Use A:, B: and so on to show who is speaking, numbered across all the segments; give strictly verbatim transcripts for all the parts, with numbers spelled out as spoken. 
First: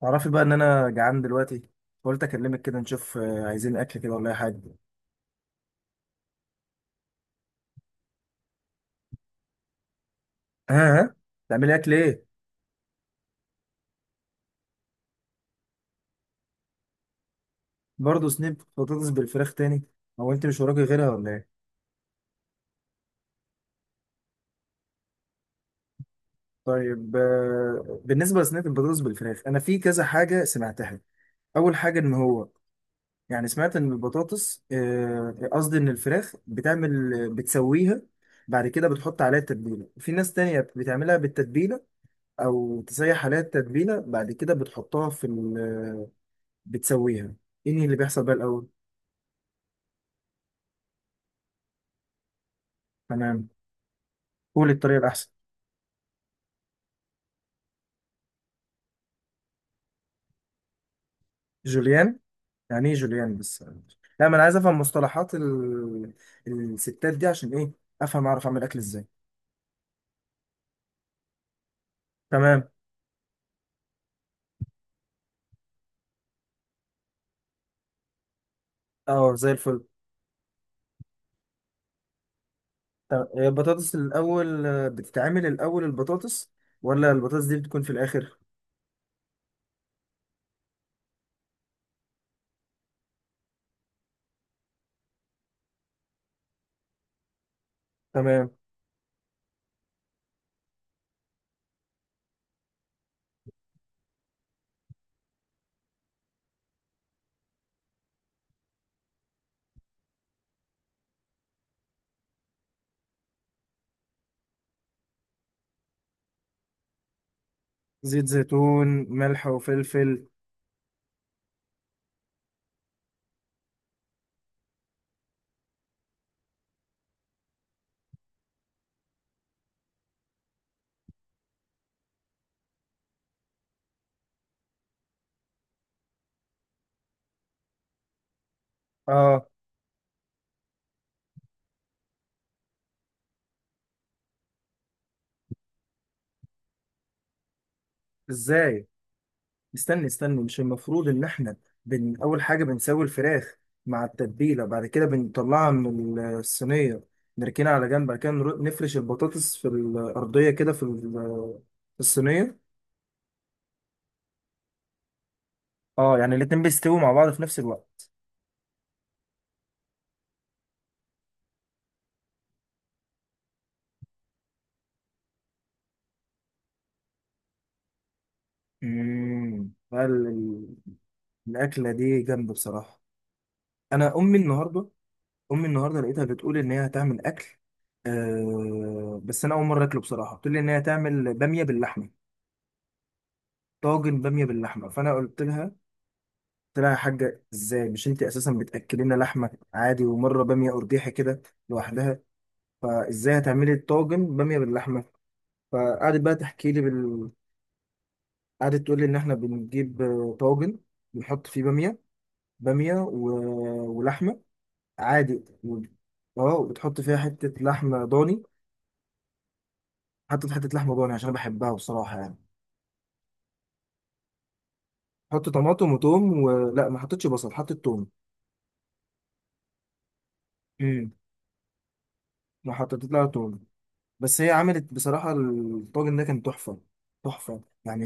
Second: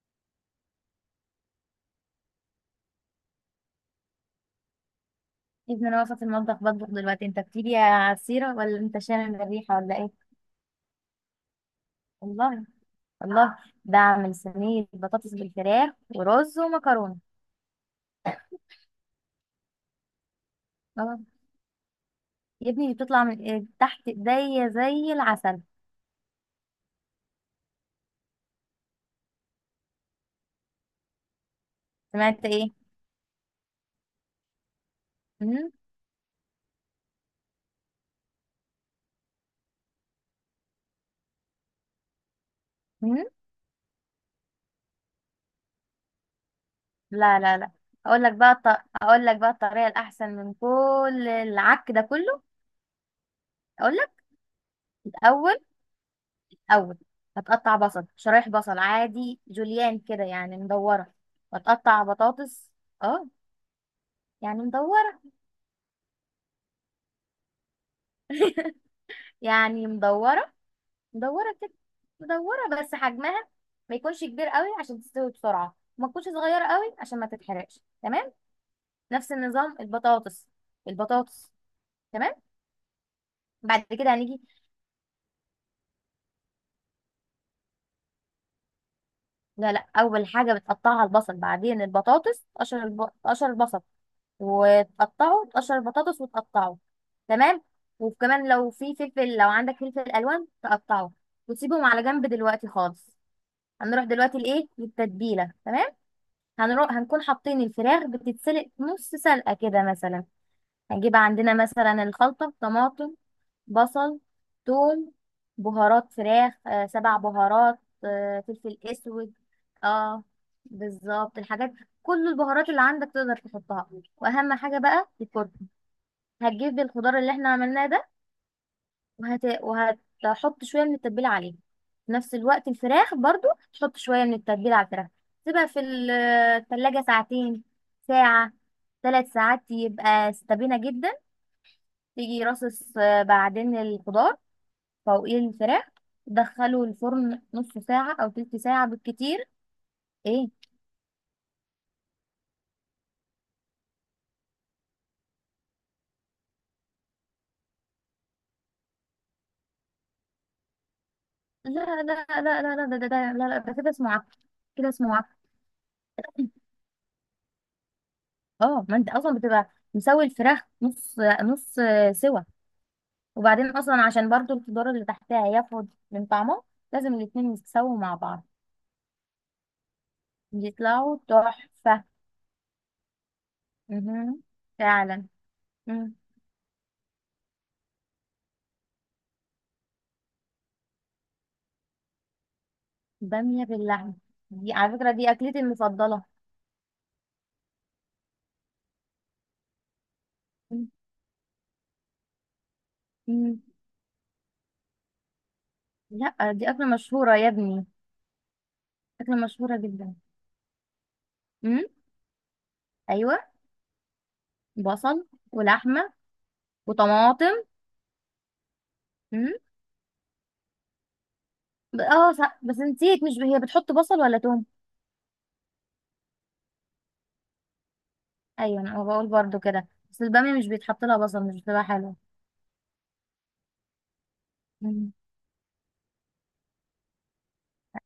A: تعرفي بقى ان انا جعان دلوقتي. قلت اكلمك كده نشوف، آه، عايزين اكل كده ولا اي حاجه؟
B: ابن انا واقفه في المطبخ بطبخ دلوقتي. انت بتيجي يا عصيره ولا انت شامم الريحه ولا ايه؟
A: ها ها. تعملي اكل ايه؟
B: والله. والله ده اعمل صينيه بطاطس بالفراخ ورز ومكرونه.
A: برضه سنيب بطاطس بالفراخ تاني؟ هو انت مش وراكي غيرها
B: اه
A: ولا ايه؟
B: يا ابني دي بتطلع من إيه؟ تحت ايديا زي العسل.
A: طيب، آه، بالنسبه لسنيب البطاطس بالفراخ انا في كذا حاجه سمعتها. اول حاجه ان
B: سمعت
A: هو
B: ايه؟
A: يعني سمعت ان البطاطس، آه،
B: امم
A: قصدي ان الفراخ بتعمل بتسويها. بعد كده بتحط عليها التتبيله، في ناس تانية بتعملها بالتتبيله او
B: امم
A: تسيح عليها التتبيله بعد كده بتحطها في، بتسويها.
B: لا لا لا.
A: ايه اللي
B: اقول
A: بيحصل
B: لك
A: بقى
B: بقى الط...
A: الاول؟
B: اقول لك بقى الطريقه الاحسن من كل العك ده كله.
A: تمام.
B: اقول لك.
A: قول الطريقه الاحسن.
B: الاول. اول هتقطع بصل، شرايح بصل عادي جوليان كده، يعني مدوره. وتقطع
A: جوليان؟
B: بطاطس.
A: يعني ايه
B: اه،
A: جوليان بس؟ لا، ما انا عايز
B: يعني
A: افهم
B: مدوره،
A: مصطلحات ال... الستات دي عشان ايه؟ افهم اعرف اعمل اكل ازاي.
B: يعني مدورة، مدورة كده،
A: تمام.
B: مدورة بس حجمها ما يكونش كبير قوي عشان تستوي بسرعة وما تكونش صغيرة قوي عشان ما تتحرقش. تمام. نفس
A: اه زي
B: النظام
A: الفل.
B: البطاطس البطاطس. تمام.
A: طب هي
B: بعد
A: البطاطس
B: كده هنيجي.
A: الاول، آه، بتتعمل الاول البطاطس ولا البطاطس دي بتكون في الاخر؟
B: لا لا، أول حاجة بتقطعها البصل، بعدين البطاطس. تقشر الب... تقشر البصل وتقطعه، تقشر البطاطس وتقطعه. تمام. وكمان
A: تمام.
B: لو في فلفل، لو عندك فلفل ألوان تقطعه. وتسيبهم على جنب دلوقتي خالص. هنروح دلوقتي لإيه؟ للتتبيلة. تمام. هنروح هنكون حاطين الفراخ بتتسلق نص سلقة كده مثلا. هنجيب عندنا مثلا الخلطة: طماطم، بصل، ثوم، بهارات فراخ، آه، سبع بهارات،
A: زيت
B: آه، فلفل
A: زيتون
B: اسود.
A: ملح
B: اه،
A: وفلفل.
B: بالظبط الحاجات، كل البهارات اللي عندك تقدر تحطها، واهم حاجة بقى الكركم. هتجيب الخضار اللي احنا عملناه ده وهت... وهتحط شويه من التتبيله عليه. في نفس الوقت الفراخ برضو تحط شويه من التتبيله على الفراخ. تسيبها في ال- التلاجة ساعتين، ساعه، ثلاث
A: اه.
B: ساعات يبقى استبينه جدا. تيجي رصص، آه، بعدين الخضار فوقيه الفراخ. دخله الفرن نص ساعه او تلت
A: ازاي؟
B: ساعه بالكتير.
A: استني استني،
B: ايه؟
A: مش المفروض ان احنا بن اول حاجه بنسوي الفراخ مع التتبيله بعد كده بنطلعها من الصينيه، نركنها على جنب، بعد كده نر- نفرش البطاطس في الارضيه كده في ال- في
B: لا لا
A: الصينيه؟
B: لا لا لا، ده ده ده لا لا، ده كده اسمه عك. كده اسمه عك.
A: اه يعني الاتنين بيستووا مع بعض في نفس الوقت.
B: اه، ما انت اصلا بتبقى مسوي الفراخ نص، نص آه، سوا. وبعدين اصلا عشان برضو الخضار اللي تحتها ياخد من طعمه، لازم الاتنين يتساووا مع بعض.
A: امم ال- ال-
B: بيطلعوا
A: الاكله
B: تحفة.
A: دي جامده بصراحه. انا امي
B: مهم.
A: النهارده
B: فعلا.
A: امي النهارده
B: مم.
A: لقيتها بتقول ان هي هتعمل اكل. أه بس انا اول مره اكله بصراحه، بتقول لي ان هي هتعمل باميه باللحمه،
B: بامية باللحمة؟
A: طاجن باميه
B: دي
A: باللحمه،
B: على فكرة
A: فانا
B: دي
A: قلت
B: أكلتي
A: لها.
B: المفضلة.
A: قلت لها يا حاجة ازاي، مش انت اساسا بتاكلي لنا لحمه عادي ومره باميه
B: مم.
A: قرديحي كده لوحدها؟ فازاي
B: مم.
A: هتعملي طاجن باميه باللحمه؟ فقعدت بقى
B: لا، دي
A: تحكي لي
B: أكلة
A: بال...
B: مشهورة يا ابني.
A: قعدت تقول لي ان احنا
B: أكلة مشهورة
A: بنجيب،
B: جدا.
A: آه، طاجن بنحط فيه
B: مم.
A: باميه، باميه و...
B: أيوة.
A: ولحمه
B: بصل
A: عادي و...
B: ولحمة
A: اه وبتحط فيها حته
B: وطماطم.
A: لحمه ضاني.
B: مم.
A: حطيت حته لحمه ضاني عشان انا بحبها
B: ب-
A: بصراحه
B: اه
A: يعني.
B: صح. بس نسيت، مش ب- هي بتحط بصل ولا توم؟
A: حط طماطم وتوم، ولا ما حطيتش بصل حطيت توم؟
B: أيوة أنا بقول برضو كده، بس البامية مش بيتحط
A: امم
B: لها بصل، مش بتبقى حلوة.
A: ما حطيت لها توم. بس هي عملت
B: مم.
A: بصراحة الطاجن ده كان تحفة، تحفة يعني.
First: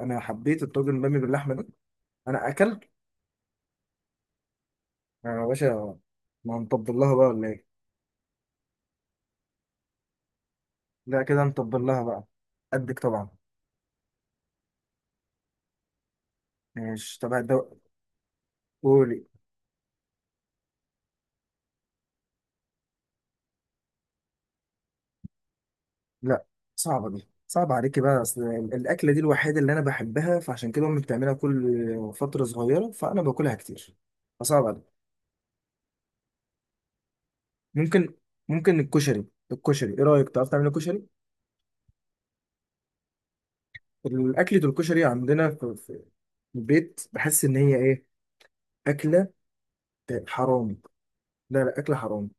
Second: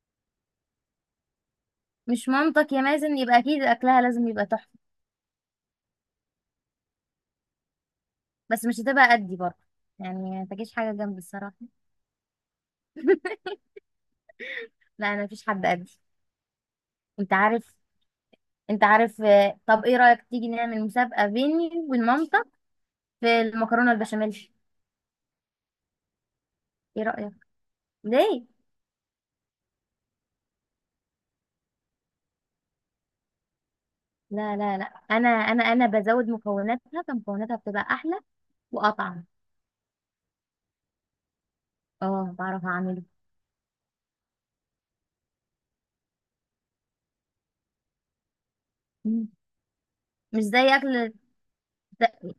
A: أنا حبيت الطاجن بامي باللحمة ده.
B: مش
A: أنا
B: مامتك يا
A: أكلت
B: مازن؟ يبقى اكيد اكلها لازم يبقى تحفه.
A: يا باشا. ما هنطبل لها بقى ولا إيه؟
B: بس مش هتبقى قدي برضه، يعني ما تجيش حاجه جنبي
A: لا كده
B: الصراحه.
A: هنطبل لها بقى. قدك طبعا.
B: لا انا مفيش حد قدي.
A: مش
B: انت
A: تبع
B: عارف.
A: الدواء.
B: انت عارف.
A: قولي.
B: آه، طب ايه رايك تيجي نعمل مسابقه بيني وبين مامتك في المكرونه البشاميل؟
A: لا.
B: ايه
A: صعبة، دي
B: رايك؟
A: صعبة عليكي بقى، أصل
B: ليه؟
A: الأكلة دي الوحيدة اللي أنا بحبها، فعشان كده أمي بتعملها كل فترة صغيرة، فأنا باكلها كتير،
B: لا
A: فصعب
B: لا لا،
A: عليك.
B: انا انا انا بزود مكوناتها، فمكوناتها بتبقى
A: ممكن.
B: احلى
A: ممكن الكشري.
B: واطعم.
A: الكشري، إيه رأيك تعرف تعمل كشري؟
B: اه بعرف اعمله.
A: الأكلة الكشري عندنا البيت، بحس ان هي ايه،
B: مم.
A: اكله
B: مش زي
A: حرام.
B: اكل.
A: لا لا، اكله
B: د-
A: حرام.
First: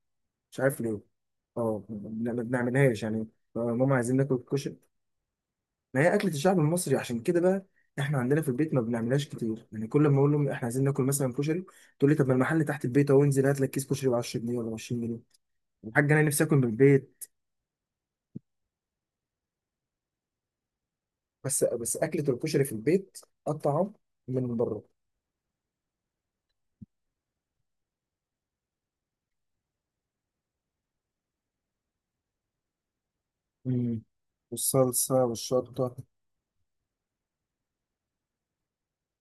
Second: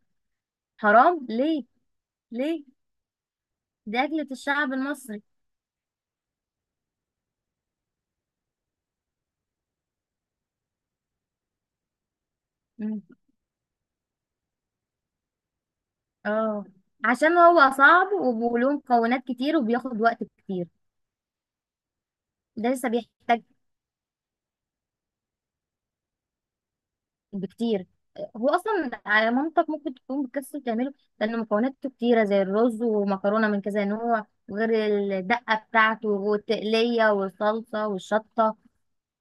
A: مش عارف ليه.
B: حرام ليه؟
A: اه ما ما
B: ليه؟
A: بنعملهاش يعني. آه، ماما
B: دي
A: عايزين
B: اكله
A: ناكل
B: الشعب
A: كشري.
B: المصري.
A: ما هي اكله الشعب المصري عشان كده بقى. احنا عندنا في البيت ما بنعملهاش كتير يعني، كل ما اقول لهم احنا عايزين ناكل مثلا كشري تقول لي طب ما المحل تحت البيت اهو، انزل هات لك كيس كشري ب عشر جنيهات ولا عشرون جنيها. الحاج انا نفسي اكل من
B: اه،
A: البيت.
B: عشان هو صعب وبيقولوه مكونات كتير وبياخد وقت كتير.
A: بس بس اكله الكشري
B: ده
A: في
B: لسه
A: البيت
B: بيحتاج
A: اطعم من بره.
B: بكتير. هو اصلا على مامتك ممكن تكون بتكسل تعمله، لان مكوناته كتيره زي الرز ومكرونه من كذا
A: مم.
B: نوع، وغير
A: والصلصه
B: الدقه
A: والشطه.
B: بتاعته والتقليه والصلصه والشطه.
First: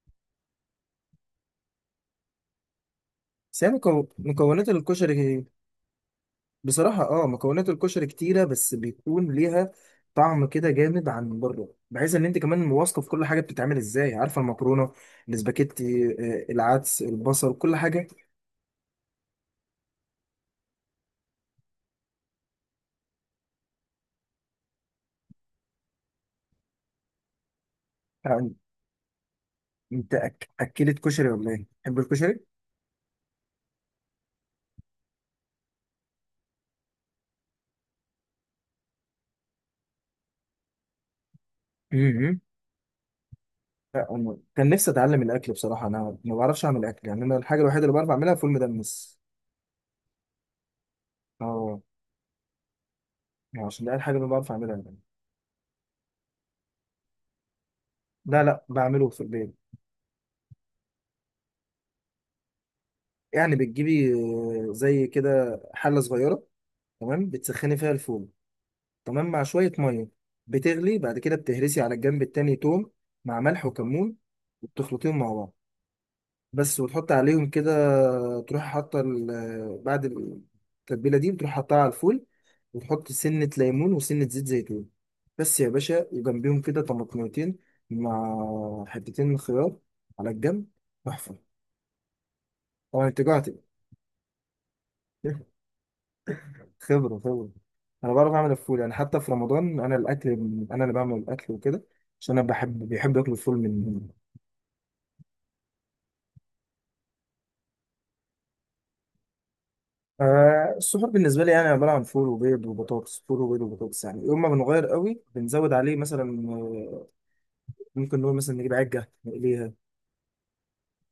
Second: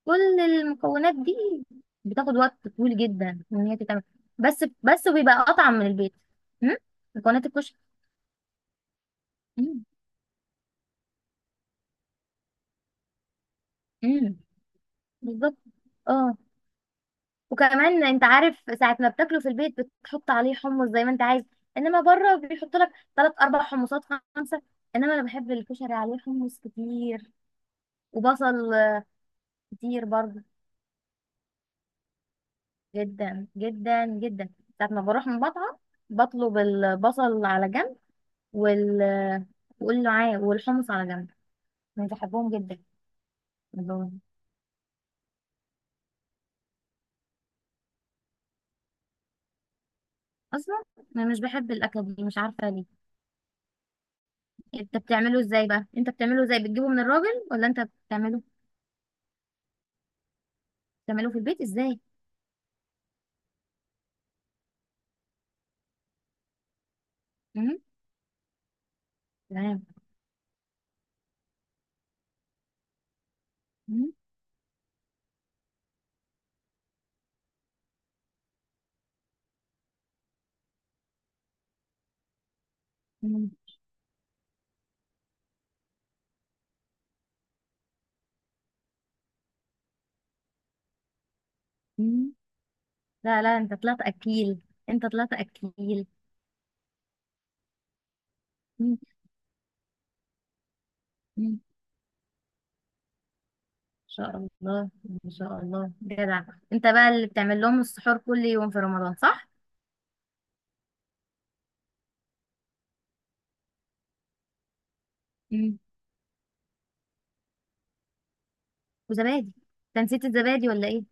B: كل المكونات دي بتاخد وقت طويل جدا
A: بس
B: ان
A: هي
B: هي تتعمل.
A: مكو-
B: بس
A: مكونات
B: بس
A: الكشري.
B: بيبقى اطعم من البيت. م?
A: بصراحة، اه
B: مكونات
A: مكونات
B: الكشك.
A: الكشري كتيرة، بس بيكون ليها
B: م-
A: طعم كده جامد عن بره، بحيث ان انت كمان واثقة في كل حاجة بتتعمل ازاي،
B: م.
A: عارفة المكرونة
B: بالظبط.
A: الاسباجيتي،
B: اه،
A: آه، العدس البصل كل
B: وكمان
A: حاجة
B: انت عارف ساعة ما بتاكله في البيت بتحط عليه حمص زي ما انت عايز. انما بره بيحط لك تلات اربع حمصات، خمسة. انما انا بحب الكشري عليه حمص كتير،
A: يعني.
B: وبصل كتير
A: انت
B: برضه.
A: أك... اكلت كشري ولا ايه؟ تحب الكشري؟
B: جدا جدا جدا. ساعة ما بروح من مطعم بطلب البصل على جنب، وال وقول له عاي والحمص على جنب. انا
A: امم
B: بحبهم جدا.
A: لا،
B: بحبهم.
A: أنا كان نفسي اتعلم الاكل بصراحة، انا ما بعرفش اعمل اكل يعني، انا الحاجة الوحيدة اللي بعرف اعملها فول مدمس.
B: اصلا انا مش بحب
A: اه
B: الاكله دي، مش عارفه ليه.
A: يعني عشان ده الحاجة اللي بعرف اعملها
B: انت
A: يعني.
B: بتعمله ازاي بقى؟ انت بتعمله ازاي؟ بتجيبه من الراجل ولا انت بتعمله؟
A: لا لا، بعمله في البيت.
B: بتعمله في البيت ازاي؟
A: يعني بتجيبي، آه، زي كده حلة صغيرة، تمام، بتسخني
B: إمم.
A: فيها الفول تمام مع شوية
B: تمام.
A: مية، بتغلي، بعد كده بتهرسي على الجنب التاني توم مع ملح
B: مم.
A: وكمون، وبتخلطيهم مع بعض بس، وتحط عليهم كده تروح حاطة ال- بعد، التتبيلة دي بتروح حاطها على الفول، وتحط
B: مم.
A: سنة ليمون وسنة زيت زيتون بس يا باشا، وجنبيهم كده طماطميتين مع حتتين خيار على الجنب، تحفة.
B: مم.
A: طبعا انت
B: لا
A: جعت.
B: لا، انت طلعت اكيل. انت طلعت اكيل.
A: خبرة خبرة. أنا بعرف أعمل الفول يعني،
B: مم.
A: حتى في رمضان أنا الأكل، أنا اللي بعمل
B: مم.
A: الأكل
B: ان
A: وكده، عشان أنا بحب بيحب ياكلوا الفول من.
B: شاء الله. ان شاء الله جدع. انت بقى اللي بتعمل لهم السحور كل يوم في رمضان صح؟
A: آه السحور بالنسبة لي يعني، أنا عبارة عن فول وبيض وبطاطس، فول وبيض وبطاطس، يعني يوم ما بنغير قوي بنزود
B: مم.
A: عليه مثلا، آه، ممكن نقول مثلا نجيب عجة
B: وزبادي.
A: نقليها.
B: انت نسيت الزبادي ولا ايه؟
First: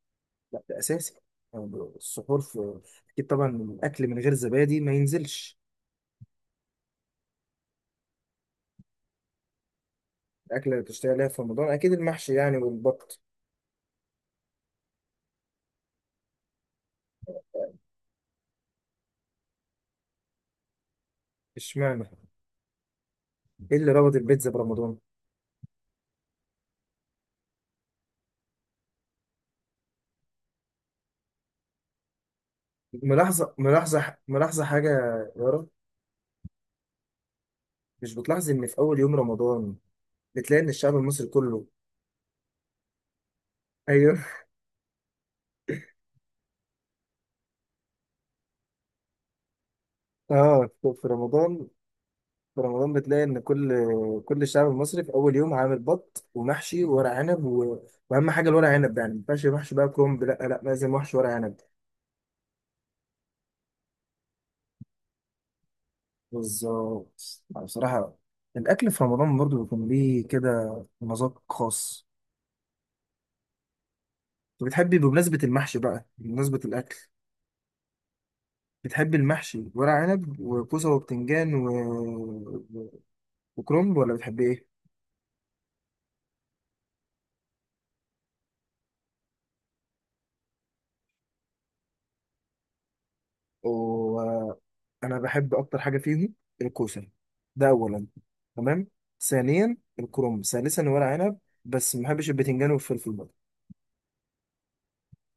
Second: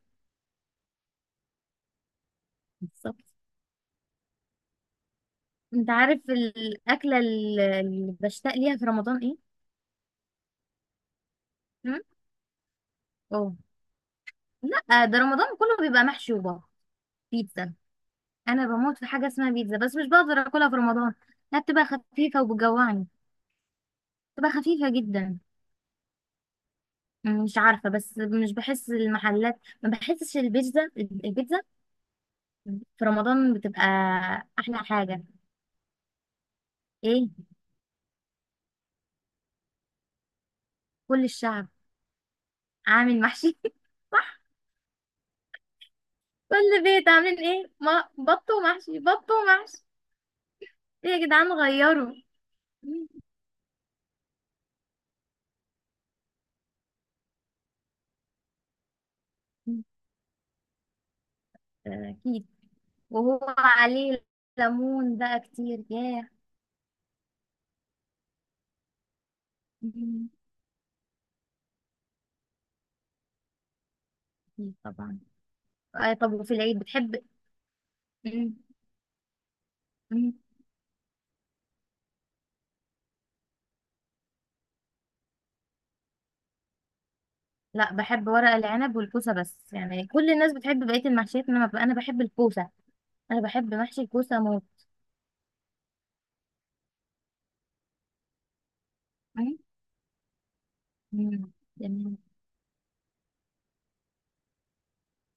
A: لا ده أساسي. آه، السحور في،
B: بالظبط.
A: أكيد طبعا الأكل من غير زبادي ما ينزلش.
B: انت عارف الاكله ال- اللي بشتاق ليها في رمضان ايه؟
A: الأكلة اللي بتشتغل عليها في رمضان أكيد
B: مم؟
A: المحشي يعني والبط.
B: اه. لا، ده رمضان كله بيبقى محشي وبابا. بيتزا. انا بموت في حاجه اسمها بيتزا، بس مش بقدر اكلها في رمضان. لا بتبقى
A: اشمعنى؟
B: خفيفه وبتجوعني.
A: إيه اللي ربط البيتزا
B: بتبقى خفيفه
A: برمضان؟
B: جدا. مش عارفة، بس مش بحس المحلات، ما بحسش البيتزا. البيتزا في
A: ملاحظة
B: رمضان بتبقى
A: ملاحظة ملاحظة
B: أحلى
A: حاجة
B: حاجة.
A: يا يارا،
B: إيه؟
A: مش بتلاحظ إن في أول يوم رمضان بتلاقي إن الشعب
B: كل
A: المصري كله؟
B: الشعب عامل محشي.
A: أيوه.
B: صح. كل بيت عاملين إيه؟ ما بط ومحشي، بط ومحشي.
A: آه في
B: إيه يا جدعان
A: رمضان،
B: غيروا.
A: في رمضان بتلاقي إن كل كل الشعب المصري في أول يوم عامل بط ومحشي وورق عنب و... وأهم حاجة الورق عنب، يعني ما ينفعش محشي بقى كرنب، لا لا لازم محشي ورق عنب.
B: أكيد. وهو عليه ليمون بقى كتير، ياه.
A: بالظبط، آه، بصراحة الأكل في رمضان برضه بيكون ليه
B: مم.
A: كده مذاق خاص. طب
B: أكيد
A: بتحبي
B: طبعا.
A: بمناسبة المحشي بقى
B: آه طب وفي
A: بمناسبة
B: العيد
A: الأكل،
B: بتحب؟ مم.
A: بتحب المحشي ورق
B: مم.
A: عنب وكوسة وبتنجان و... و- وكرنب ولا بتحب ايه؟
B: لا بحب ورق العنب والكوسة بس. يعني كل الناس بتحب بقية المحشيات، إنما أنا بحب الكوسة. انا بحب محشي الكوسه موت.
A: وانا بحب اكتر حاجة فيهم الكوسة، ده اولا، تمام،
B: أي؟
A: ثانيا الكرنب، ثالثا ورق عنب،
B: مم.
A: بس ما
B: جميل.
A: بحبش البتنجان والفلفل برضه.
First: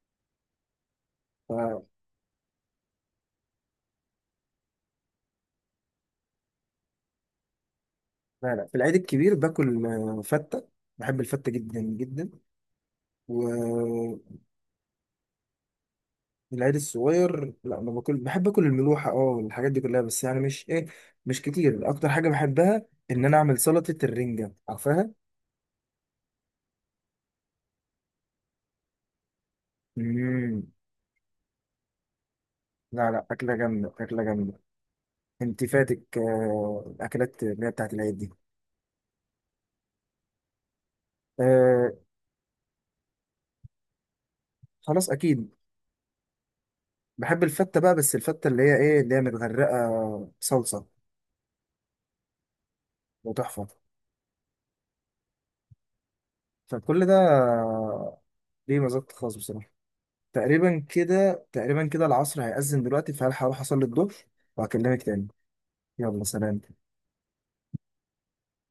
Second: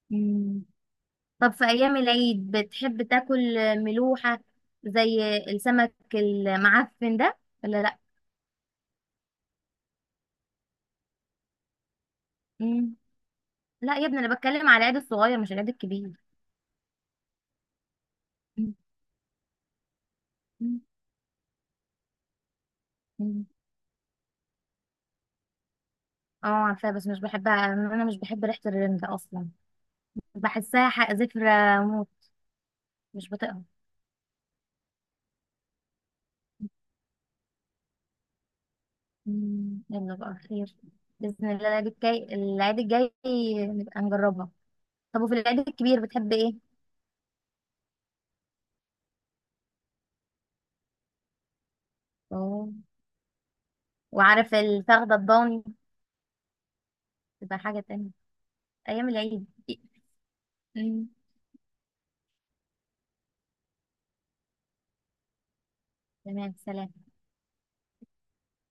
B: مم. طب في
A: ف-
B: ايام العيد بتحب تاكل ملوحه زي السمك المعفن ده ولا لا؟
A: لا لا، في العيد الكبير باكل، آه، فتة، بحب الفتة جدا جدا.
B: مم. لا يا ابني انا
A: والعيد
B: بتكلم على العيد الصغير مش العيد الكبير.
A: الصغير لا ما باكل، بحب اكل
B: مم.
A: الملوحة اه والحاجات دي كلها، بس يعني مش
B: مم.
A: ايه، مش كتير. اكتر حاجة بحبها ان انا
B: مم.
A: اعمل سلطة الرنجة، عارفها؟
B: اه عارفاه، بس مش بحبها. انا مش بحب ريحه الرنجة اصلا.
A: مم.
B: بحسها ح- زفرة موت.
A: لا لا،
B: مش
A: أكلة
B: بطيقها.
A: جامدة أكلة جامدة. أنت فاتك، آه، الأكلات اللي هي بتاعت العيد دي.
B: مم. يلا بقى، خير باذن الله. العيد
A: آه.
B: الجاي، العيد الجاي نبقى نجربها.
A: خلاص
B: طب وفي
A: أكيد.
B: العيد الكبير بتحب ايه؟
A: بحب الفتة بقى، بس الفتة اللي هي إيه، اللي هي متغرقة صلصة
B: اه،
A: وتحفة،
B: وعارف الفخدة الضاني
A: فكل ده
B: تبقى حاجة تانية.
A: آه، ليه
B: أيام
A: مزاج خاص
B: العيد.
A: بصراحة. تقريبا
B: أمم.
A: كده تقريبا كده العصر هيأذن دلوقتي، فهلحق أروح أصلي الظهر وهكلمك تاني. يلا
B: تمام
A: سلام.
B: سلام.